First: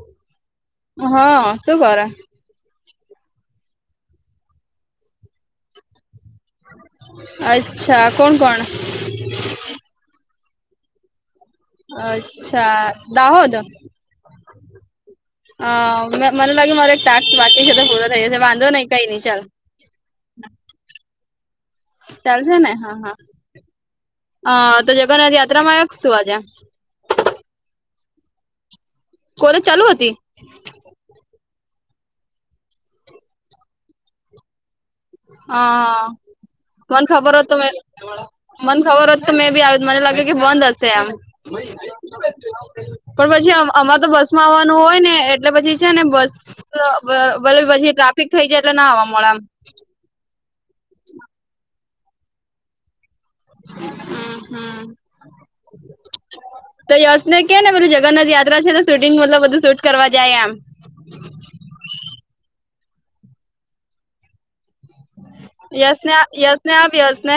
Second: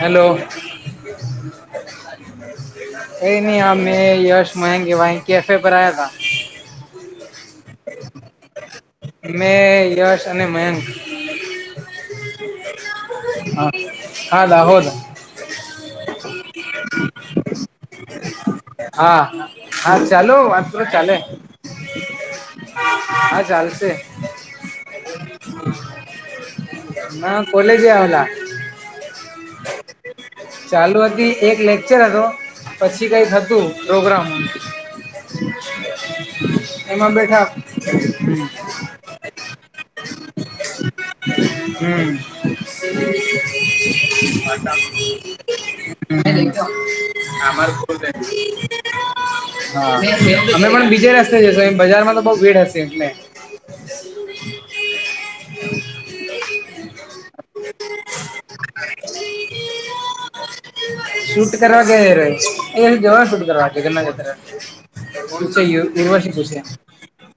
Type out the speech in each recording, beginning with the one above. Hello. હા શું કરે એ નહિ હ, મેં યશ મહેંગે કેફે પર આયા હતા. અચ્છા, કોણ કોણ? મેં યશ અને મયંક. અરછા. હા, હા. [unintelligible] અવોદા. અ મને લાગે મારો તા વાકી છે, ખોલો થહી જશે, વાંધો નઈ કઈ ની હા ચાલે. હા, ચાલો વાત કરો ચાલે. ચાલશે ને, હા, હા, આ તો જગન્નાથ યાત્રામાં આયો કે શું આજે? કોલેજ આવેલા. કોલેજ ચાલુ હતી? ચાલુ હતી, એક લેક્ચર હતો, પછી કઈક હતું પ્રોગ્રામ. અ મને એમાં ખબર બેઠા હોત મને ખબર [unintelligible] હોત તો મે બી આજ મને લાગે કે બંધ હશે એમ. [inaudible] પણ [unintelligible] પછી અમારે તો હા બસમાં આવવાનું હોય અમે ને એટલે પછી પણ છે ને બસ બીજે રસ્તે ભલે પછી ટ્રાફિક [unintelligible] થઈ જાય એટલે ના આવવા બજારમાં મળે એમ તો બોઉ ભીડ હશે એટલે. [inaudible] તો યશને કેને પેલું જગન્નાથ યાત્રા છે શૂટિંગ મતલબ બધું શૂટ કરવા જાયે આમ. શૂટ કરવા [unintelligible] [unintelligible] યુનિવર્સિટી યશને છે. યશને આપ યશને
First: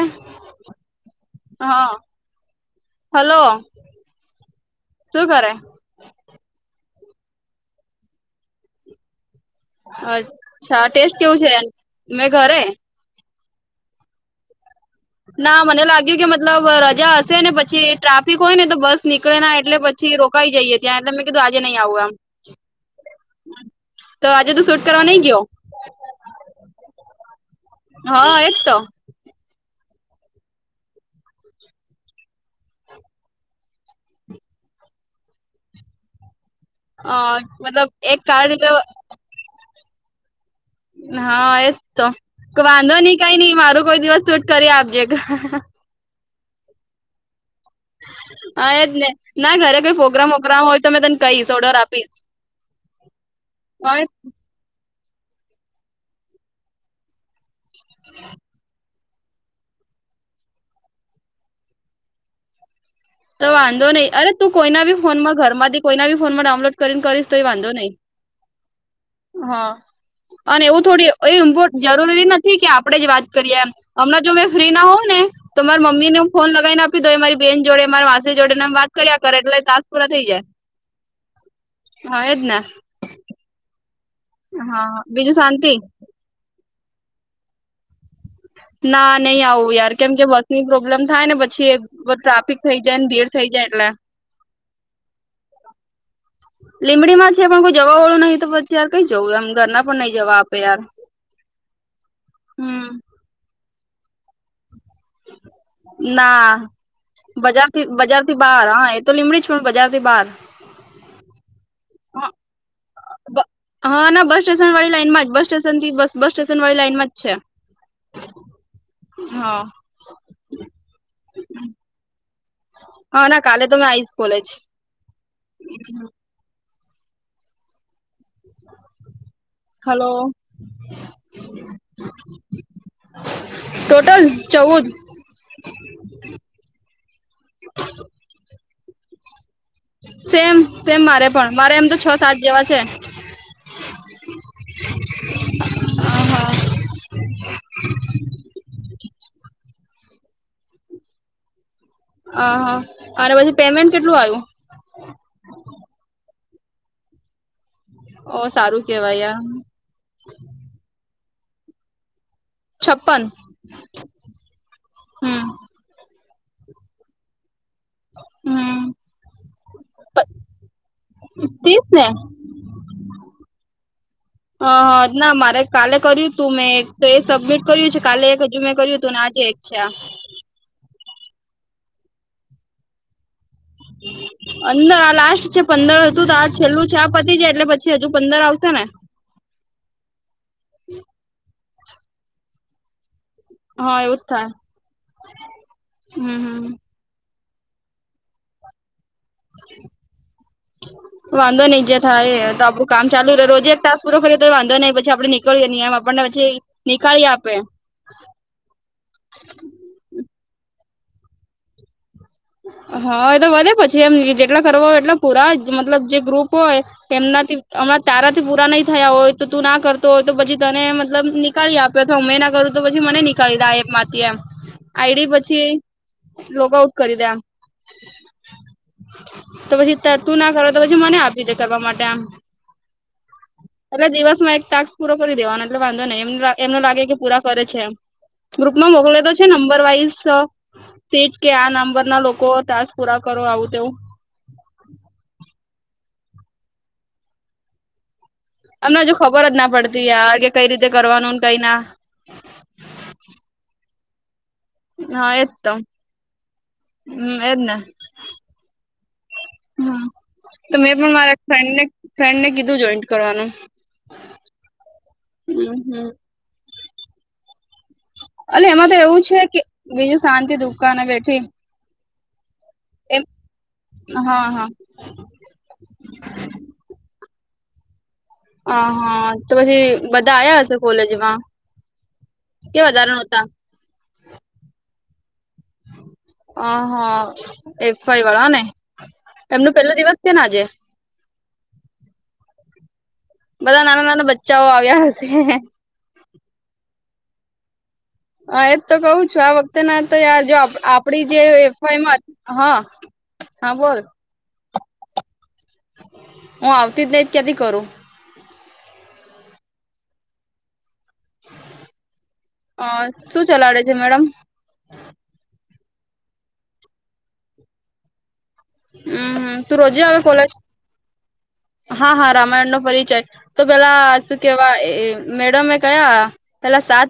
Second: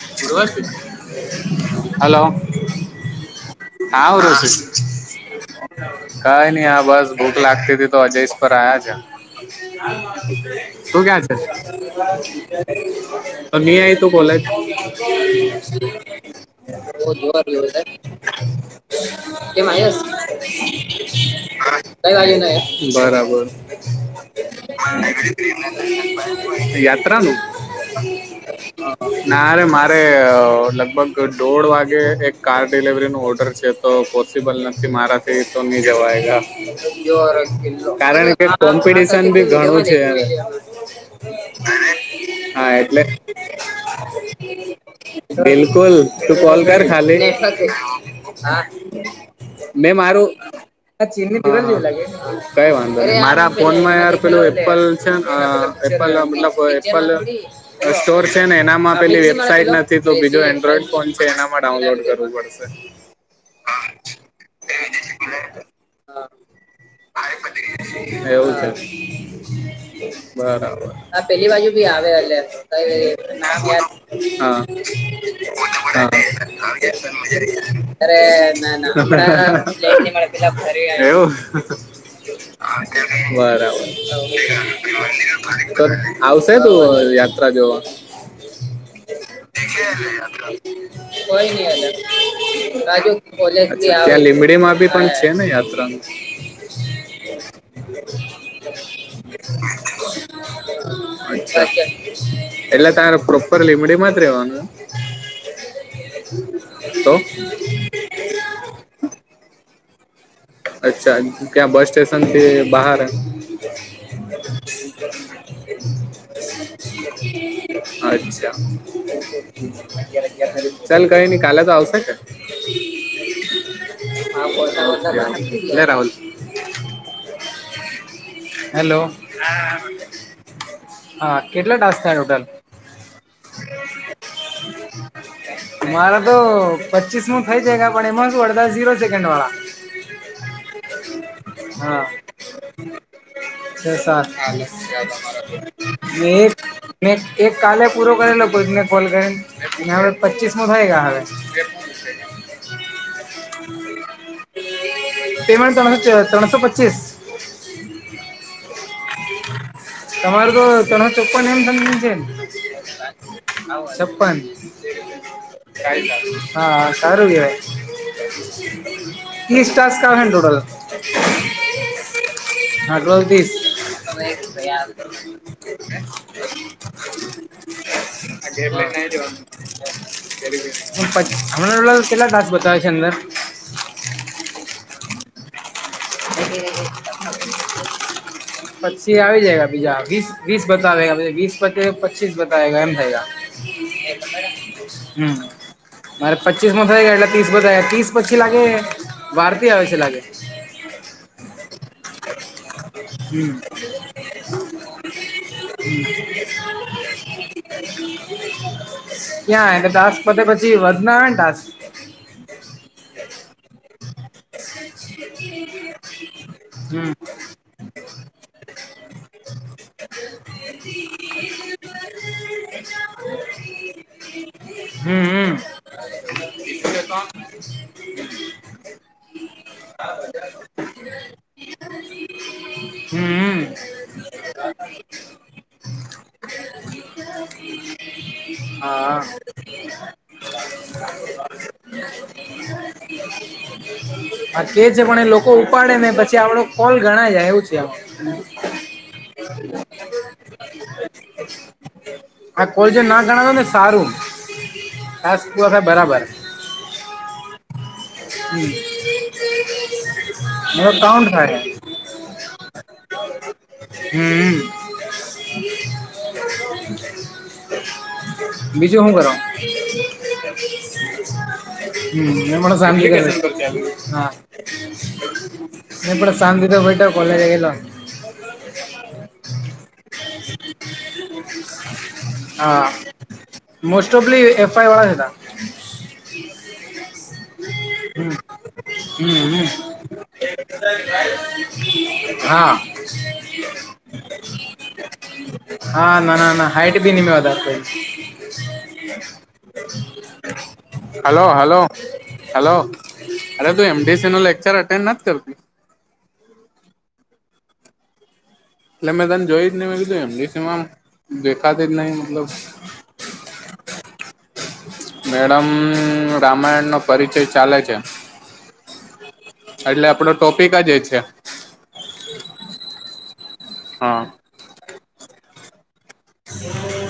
હા હાલો હલો હા [unintelligible] શું કરે? કાઈ ની આ બસ ભૂખ લાગતી હતી તો [unintelligible] પર આયા છે. અચ્છા તું ટેસ્ટ ક્યા છે? કેવું મેં ઘરે [unintelligible] તો કોલેજ. ના મને લાગ્યું કે મતલબ ઓ રજા હશે જોવા ને રહ્યો પછી છે ટ્રાફિક હોય ને તો બસ નીકળે ના કેમ એટલે આયસ પછી કઈ રોકાઈ જઈએ ત્યાં એટલે મે કીધું આજે નઈ આવું એમ. તો આજે તો શૂટ કરવા નઈ ગયો [inaudible] યાત્રા નું. હા એજ તો નારે મારે અ લગભગ દોઢ વાગે એક કાર ડિલિવરીનું ઓર્ડર છે તો પો [unintelligible] નથી મારાથી તો ની જવાય અ મતલબ [unintelligible] એક કારણકે કાર્ડ [unintelligible] [unintelligible] ઘણું છે. [unintelligible] હા એજ તો. હા વાંધો એટલે નઈ કાઈ નઈ મારું કોઈ દિવસ સૂટ કરી આપજે. બિલકુલ તું કોલ કર ખાલી. હા [unintelligible] એજ ને ના ઘરે મે કોઈ પ્રોગ્રામ મારું વોગ્રામ હોય તો મેં આ તને ચીનની [unintelligible] કહીશ કઈ ઓર્ડર આપીશ વાંધો નઈ મારા ફોનમાં હવે યાર પેલું એપ્પલ છે અ એપલ મતલબ એપ્પલ સ્ટોર છે ને એનામાં [unintelligible] વેબસાઈટ નથી તો બીજું એન્ડ્રોઈડ ફોન છે એનામાં ડાઉનલોડ કરવું પડશે. તો વાંધો નઈ અરે તું કોઈના બી ફોનમાં ઘરમાંથી કોઈના બી ફોનમાં ડાઉનલોડ કરીને કરીશ તો એ વાંધો નઈ. હા એવું છે. હા. અને એવું બરાબર થોડી હા પેલી બાજુ ભી [unintelligible] આવે જરૂરી એટલે નથી કે આપણેે જ કઈ વાત કરીએ નામ એમ. યાદ હમણાં જો મે હા ફ્રી ના હોઉં ને તો મારા મમ્મીને હું હા ફોન લગાવીને આપી દઉં એ મારી બેન જોડે મારી માસી જોડે ને એમ વાત કર્યા કરે એટલે ટાસ્ક પૂરા થઈ જાય [unintelligible] હા એજ ને બરાબર. હા બીજું શાંતિ? તો આવશે તું [unintelligible] યાત્રા જોવા. ના નઈ આવું યાર કેમ કે [unintelligible] પ્રોબ્લેમ થાય ને કોઈ નઈ પછી અલા ટ્રાફિક થઈ જાય ને રાજુ ભીડ થઈ જાય એટલે ત્યાં લીમડી માંબી પણ છે ને યાત્રા નું. લીંબડીમાં છે પણ કોઈ જવા વાળું નહીં તો પછી યાર કઈ જવું એમ ઘરના પણ નહીં જવા આપે યાર. [unintelligible] હમ એટલે તારે પ્રોપર લીમડીમાં જ રેવાનું? તો. [unintelligible] બજારથી બાર હા એ તો લીમડી જ બજારથી બાર. અચ્છા ક્યાં બસ સ્ટે [unintelligible] બહાર. હા ના બસ સ્ટેશન વાળી લાઈન માંજ બસ સ્ટેશનથી બસ સ્ટેશન વાળી લાઈનમાં જ છે. અચ્છા. હા ચાલ કંઈ નઈ કાલે તો આવશે ને. હા ના કાલે તો મે આઈશ કોલેજ. [unintelligible] હેલો. હલો હા કેટલા ટાસ્ક આયો તારે? [inaudible] ટોટલ ચૌદ મારા તો પચીસ નું થઇ જાય પણ એમાં શુ અડધા જીરો- -સેકન્ડ વાળા સેમ સેમ મારે પણ મારે એમ તો છ સાત જેવા છે. [inaudible] મેં એક કાલે પૂરો કરેલો કોઈકને કોલ કરીને હવે પચીસ મોં થઈ ગયા હવે. આ હા અને પછી પેમેન્ટ કેટલું આયુ? પેમેંટ ત્રણસો પચીસ. ઓ સારું કેવાય યાર. તમારે તો સાડા ચોપ્પને એમ સમથિંગ છે. છપ્પન [unintelligible] છપ્પન. હમ [unintelligible] હા સારું કેવાય. હમ ત્રીસ ટાસ્ક આવેને ટોટલ? તીસ ને હ આગળ તીસ હ ના મારે કાલે કર્યું તું મેં એક તો એ સબમિટ [unintelligible] અચ્છા [unintelligible] હમણાં કેટલા ટાસ્ક બતાવે છે અંદર? અંદર આ લાસ્ટ જે પંદર હતું તો આ છેલ્લું છે આ પતી જાય એટલે પછી હજુ પંદર આવશે ને? ઈ આવી જાય હે બીજા વીસ વીસ બતાવે છે વિસ પતે પચીસ બતાવે એમ થાય હા એવું જ થાય હમ મારે હમ હમ પચીસમાં થઈ ગયો એટલે ત્રીસ પતાયા ત્રીસ પછી લાગે વારતી આવે છે લાગે [inaudible] વાંધો નઈ જે થાય એ એ તો આપડું કામ ચાલુ રહે રોજે એક ટાસ્ક પૂરો કરીએ તો એ વાંધો નહી પછી આપડે નીકળએ નહી એમ આપણને પછી- -નીકાળી આપે. ક્યાં એટલે ટાસ્ક પતે પછી વધના આવે ને ટાસ્ક? હા એ તો વધે. પછી એમ જેટલા કરવા હોય એટલા પૂરા મતલબ જે ગ્રુપ હોય હમ તેમનાથી- -હમણાં તારાથી પૂરા નહી થયા હોય તો તું ના કરતો હોય તો પછી તને મતલબ નીકાળી આપે. પછી હુંમે ના કરું તો પછી મને નીકળી દે આ એપ માંથી એમ હમ આઈડી હમ પછી- -લોગ આઉટ કરી દે એમ. તો પછી તું ના કરે તો પછી મને આપી દે કરવા માટે એમ. હમ એટલે દિવસમાં એક ટાસ્ક પૂરો કરી દેવાનો એટલે વાંધો નહી એમ એમને લાગે કે પૂરા કરે છે એમ. ગ્રુપમાં હા મોકલે તો છે નંબર વાઇસ સેટ કે આ- [unintelligible] -નંબરના લોકો ટાસ્ક પૂરા કરો આવું તેવું. હા કે છે પણ એ લોકો ઉપાડે નહી પછી આપડો કોલ ગણાય જાય એવું છે એમ. અમને હજુ ખબર જ ના પડતી યાર કે કઈ રીતે કરવાનું કઈ ના. આ કોલ જે ના ગણાવે ને સારું. હા એ ટાસ્ક જ પૂરા તો થાય બરાબર હમ એજ ને. [unintelligible] હ, તો મારો મેં પણ કાઉન્ટ મારા થાય ફ્રેન્ડને ફ્રેન્ડને કીધું, જોઈન્ટ કરવાનું. [unintelligible] [unintelligible] [unintelligible] એલે એમાં તો બીજું શું એવું કરો છે કે, બીજું શાંતિ દુકાને બેઠી. હમ, એ ફમિલી એમ ક હા. ન પણ શાંતિ તો બેઠો, કોલેજ ગયલો. હ, હા, તો પછી બધા આવ્યા હશે, કોલેજમાં. કે હા વધારણોતા. મોસ્ટ ઓફલી, એફવાય વાળા જ હતા. અહા એફઈ વાળા ને, હમ હમ એમનું પેલો નેદિવસ છે ને આજે. હા. [unintelligible] બધા નાના-નાના બચ્ચાઓ આવ્યા હશે. હા, ના ના, ના હાઈટ ભી નિમે વધાર. હા એજ તો કઉ છું આ વખતે ના તો યાર જો આપડી જે હાલો, હાલો, એફઆઈમાં હા હાલો. અરે હા તું બોલ એમડીસી નો લેક્ચર અટેન્ડ નથી કરતી. હું આવતી જ નહી જ ક્યાથી કરું. એટલે મેં તને જોઈ જ નહી, મે કીધું એમડી સમાં દેખાતી જ નહી મતલબ. અ શું ચલાવડે છે મેડમ? મેડમ રામાયણ નો પરિચય ચાલે છે. હમ તું રોજે એટલે આવે આપડો કોલેજ ટોપિક જ છે. હા, હા, રામાયણનો પરિચય તો પેલા હા શું કેવા? મેડમે એ કયા પેલા સાત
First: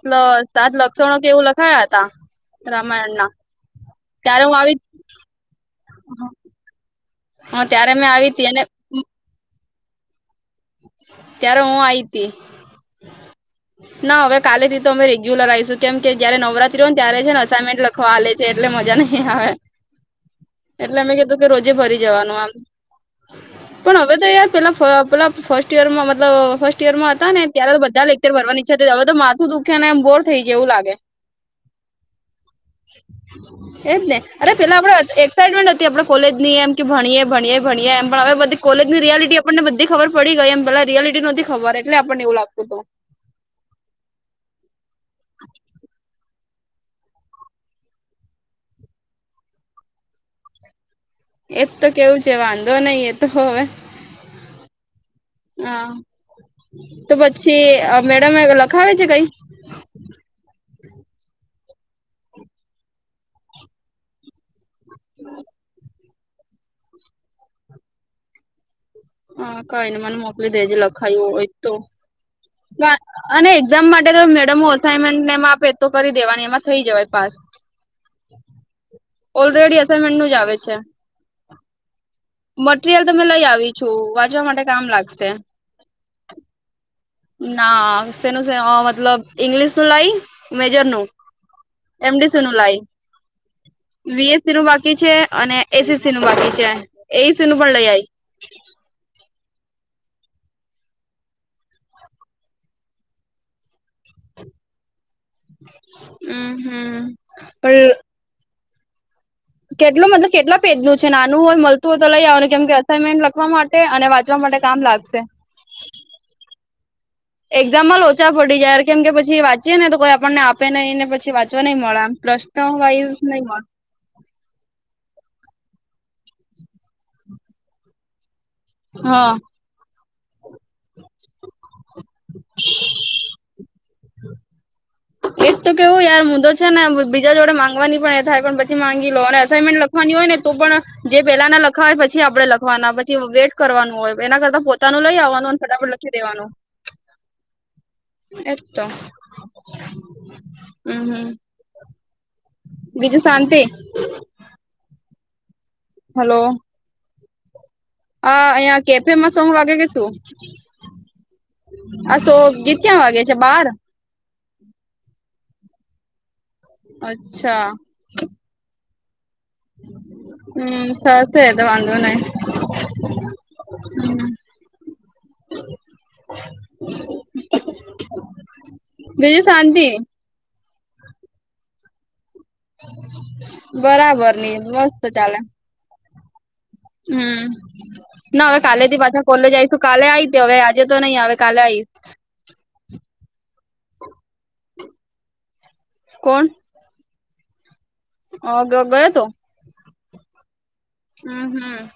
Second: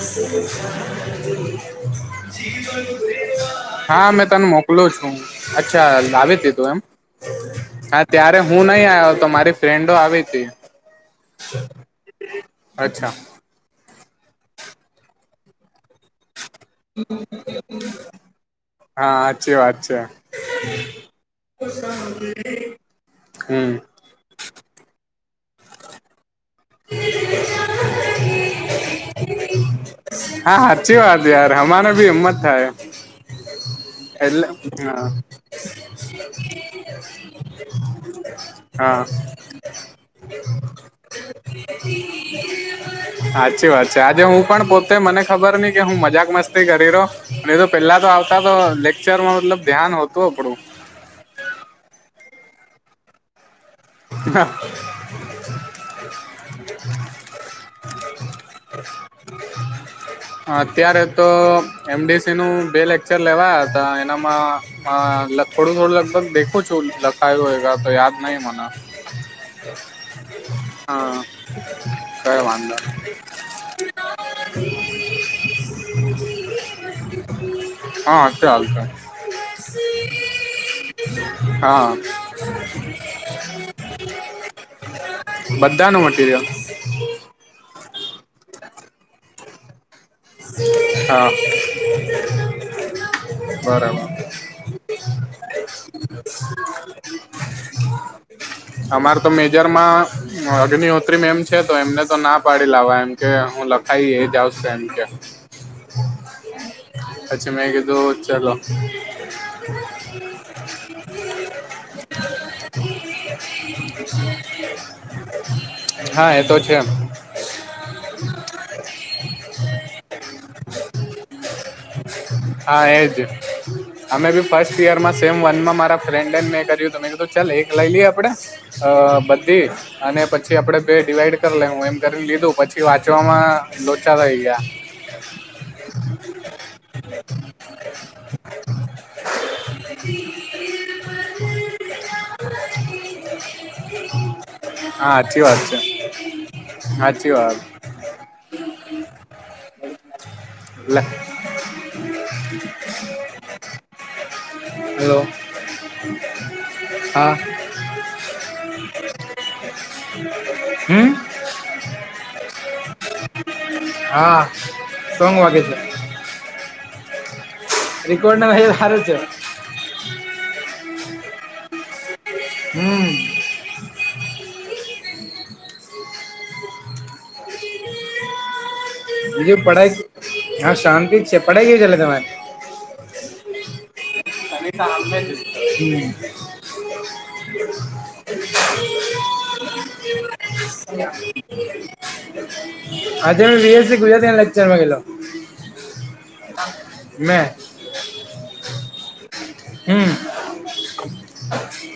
સાત લક્ષણો કે એવું લખાયા હતા રામાયણ ના હા, મેં ત્યારે તને હું આવી મોકલો છું, અચ્છા લાવે તું એમ. હ હા, મેં આવી ત્યારે હતી હું અને નહી આવ્યો હતો, મારી ફ્રેન્ડો આવી હતી. ત્યારે હું આઈ હતી. અચ્છા ના, હવે કાલેથી તો અમે રેગ્યુલર આવીશું, કેમ કે જયારે નવરાત્રી મ ત્યારે છે ને, અસાાઈનમેન્ટ લખવા આવેલે છે, એટલે મજા હા નહીં આવે. સાચી વાત છે એટલે અમે કીધું કે, રોજે ફરી જવાનું, આમ હમ પણ હવે તો યાર પેલા ફર્સ્ટ ઈયર માં મતલબ ફર્સ્ટ યરમાં હતા ને, ત્યારે તો બધા લેક્ચર ની ઈચ્છા હતી, હવે તો માથું દુખ નેમ, બોર થઈ હા ગયવું લાગે. સાચી વાત યાર, અમારે ભી એમ જ થાય. [unintelligible] એજ ને, એટલે અરે પેલા આપણે હા એક્સાઇટમેન્ટ હતી, આપણે કોલેજની એમ કે, ભણીએે ભણીએ ભણીએ, એમ પણ હવે બધી કોલેજ ની હા રિયાલિટી આપણને બધી ખબર પડી ગઈ એમ પેલા રિયાલિટી ની નથી ખબર એટલેને, એવું ગત હતું. સાચી વાત છે, આજે હું પણ પોતે મને ખબર નઈ કે, હું મજાક મસ્તી કરી રહી, અને તો તો આવતા તો, લેક્ચરમાં ધ્યાન હોતું આપણું. એ જ તો કેવું છે, વાંધો નહી, એ તો હવે હા. હા, તો પછી મેડમે લખાવે છે, કઈ અત્યારે તો એમડીસી નું બે લેક્ચર લેવાયા હતા એનામાં. હા, થોડું-થોડું લગભગ દેખો છો, લખાય હોય તો, યાદ નહી મને. હા કઈ ને મને મોકલી દેજે હા, લખાયું હોય તો કઈ વાંધો. અને એક્ઝામ માટે તો મેડમ અસાઇનમેન્ટને એમ આપે તો કરી દેવાની, એમાં થઇ જવાય પાસ. હા ચાલશે. ઓલરેડી અસાઇનમેન્ટ ન જ આવે છે. હા. મટરિયલ તમે લઈ આવી છું વાજવા માટે કામ લાગશે. બધાનું મટરિયલ. ના સનું મતલબ. ઇંગ્લિશ નું લાઈ મેજર નું હા એમડીસી નું લાઈ બરાબર. વિીએસસી નું બાકી એસએસસી નું બાકી છે એઈસી નું પણ લઈ આઈ. અમાર તો મેજરમાં અગ્નિહોત્રીમ એમ છે તો એમને તો ના પાડી લાવવા એમ. કે હું લખાઈ એજ આવશે એમ કે. હમ્મ હમ્મ. અચ્છા મેં કીધું ચલો. કેટલો મતલબ કેટલો. પેજનું છે નાનું હોય મલતું હોય તો લઈ આવાનું કેમ કે અસાઇનમેન્ટ લખવા માટે અને વવાંચવા માટે કામ લાગશે. હા એ તો છે એમ. એક્ઝામ લોચા પડી જાય કેમ કે પછી વાંચીએ ને તો કોઈ આપણને આપે નહીં ને પછી વાંચવા નહીં મળે એમ. હા એજ છે. અમે બી ફર્સ્ટ યરમાં સેમ વન માં મારા ફ્રેન્ડે ને મેં કર્યું હતું મે કધું ચાલ એક લઈ લઈએ આપડે અ હા બધી અને પછી આપડે બે ડિવાઈડ કરી લેહું એમ કરીને લીધું પછી વાંચવામાં લોચા થઈ ગયા. એજ તો કેવું યાર હું તો છે ને બીજા જોડે માંગવાની પણ એ થાય પણ પછી માંગી લો અને અસાઇમેન્ટ લ ખવાની હોય ને તો પણ જે પેલાના લખાવે પછી આપણેે લખવાના પછી વેટ કરવાનું હોય એના કરતા પો તાનું લઈ આવવાનું અને ફટાફટ લખી દેવાનું. હાચી વાત. એજ તો લે હમ્મ હમ્મ. બીજું શાંતિ. હલો હા. અ અહીંયા કેફેમાં સોંગ વાગે કે શું. હમ્મ. આ સો-ગીત ક્યાં વાગે છે બાર હા સોંગ વાગે છે. અચ્છા. રેકોર્ડ ના થાય તો હારું છે. હમ્મ થશે તો વાંધો નહી. હમ્મ. હમ્મ. [inaudible] બીજું પઢાઈ હા શાંતિ જ છે પઢાઈ કેવી ચાલે તમારે. બરાબર. ની મસ્ત તમે [inaudible] હમ્મ હમ્મ ના હવે કાલે થી પાછા કોલેજ આ આવીશું કાલે આઈ હતી હવે આજે તો નહી આવે કાલે આઈશ. આજે મે બીએસસી ગુજરાતીના લેક્ચરમાં ગયેલો. કોણ મેં ગયો તો. [unintelligible] હમ્મ. હમ્મ, હમ્મ.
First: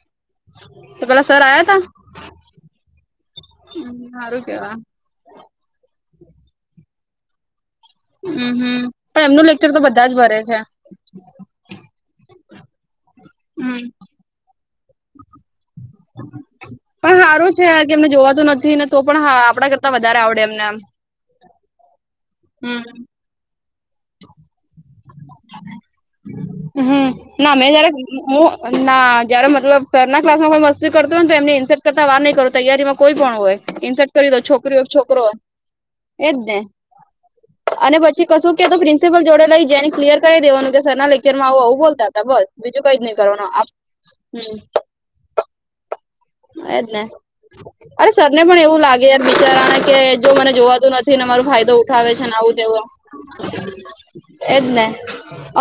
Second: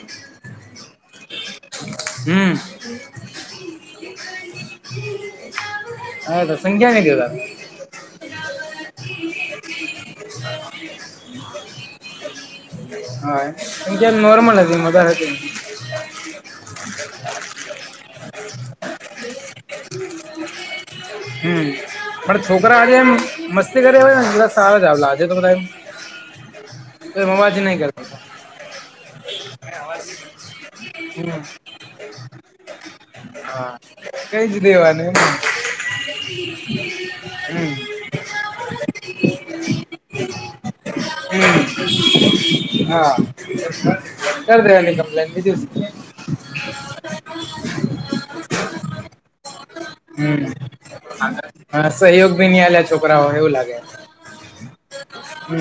તો પેલા સર આયાતા, હમ હારું કેવા. [unintelligible] આયા સંખ્યા નહી જોતા. હમ્મ, હમ્મ, પણ એમનું લેક્ચર તો બધા જ ભરે છે. હા, હમ એમ નોર્મલ [unintelligible] [unintelligible] પણ હારું છે, યાર કે એમને જોવાતું નથી ને, તો પણ આપડા કરતા વધારે આવડે, એમને એમ. હમ્મ, પણ છોકરા હારે, એમ મસ્તી કર્યા હોયને પ્લસ. સારો એમાં હમ ના અવાજ મેં નહી જયારે કરે. હું ના જાર મતલબ સરના ક્લાસમાં કોઈ મસ્તી કરતો હોયને, તો હમ એમ ઈન્સર્ટ કરતા વાર નહીં કરો, તૈયારીમાં કોઈ પણ હોય હા ઇર્ટ કરી દે, કઈ જ છોકરીઓ દેવાનું એમ છોકરો. એજ ને [unintelligible] અને હમ પછી કશું કે, તો પ્રિન્સિપલ જોડે લઈ, જેને કરી દેવાનું કે, સર ના લેક્ચરમાં આવો, આવું બોલતા હતા, બસ બીજું કઈ જ નહી કરવાનું. ગમ લેની હતી. એજ ને, સરને પણ લાગે, યાર બિચારાના કે, જો મને હમ જોવાતું નથી. થી ને મારો ફાયદો હા ઉઠાવે છે સહયોગ ને, બી આવું નહીં તેવો આલ્યા છોકરાઓ એવું લાગે એજ ને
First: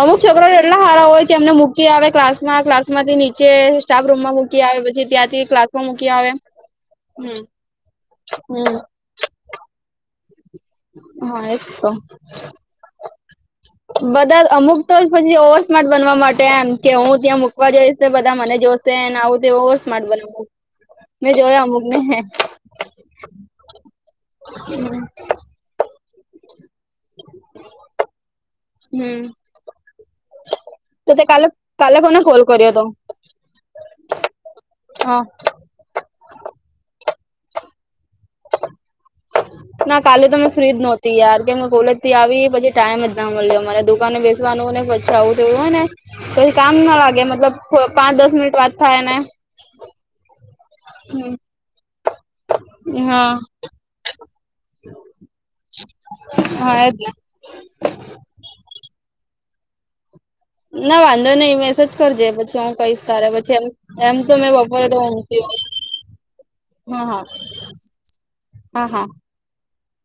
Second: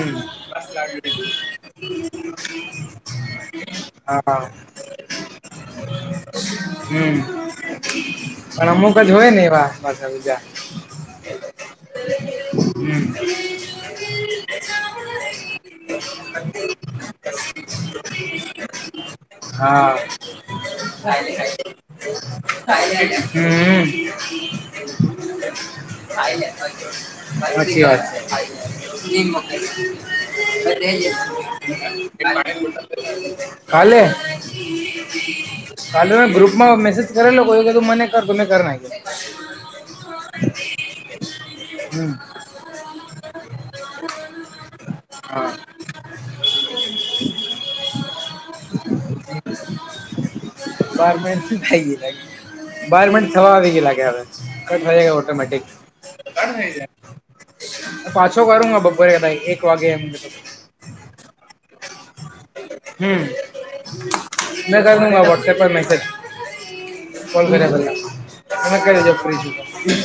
અમુક છોકરો એટલા સારા હોય કે, એમને મૂકી આવે, ક્લાસમાં ક્લાસ માંથી નીચે સ્ટાફ રૂમમાં હા મૂકી આવે, પછી ત્યાંથી ક્લાસ માં મૂકી આવે, હમ. પણ હમ અમુક ને, એવા મા બીજા હા, એક તો. હમ બધા અમુક તો પછી ઓવર સ્માર્ટ બનવા માટે, એમ કે હું ત્યાંક વા જઈશ ને, બધા મને જોશેને આવું ઓવર હા સ્માર્ટ બનાવવું. હમ. [unintelligible] તો સાચી હમ વાત છે. તો તે કોને કોલ કર્યો કાલે હતો [unintelligible] હા કાલે મે ગ્રુપમાં મેસેજ કરેલો કે, તું મને તમે નાખી. હ. ના કાલે તમે ફ્રીજ નહોતી, યાર કે અમે કોલેજ હમ થી આવી, પછી ટાઈમ જ ના મળ્યો, અમારે દુકને બે નુંને પચાવું હા તેવું હોય ને, પછી કામ ના લાગે, મતલબ પાંચ-દસ મિનિટ વાત થાય ને. બારમે થાઈ ગ લાગ. [unintelligible] બાર મિનિટ હા થવા આવી ગયા લાગે, હવે ગ ઓટોમેટિક હા એજ ને પાછો કરુંંગા બપર તાઈ એક વાગેે તો [unintelligible] ના વાંધો નહી, મેસેજ કરજે, પછી હું કઈશ હમ તારે પછી એમ એમ. તો મેં બપોરે કર તો દુંગા ઊંઘતી વોટ્સએપ હોય પર મેસેજ હા હા કો કર્યા, અને હા કઈ હા રતે પરી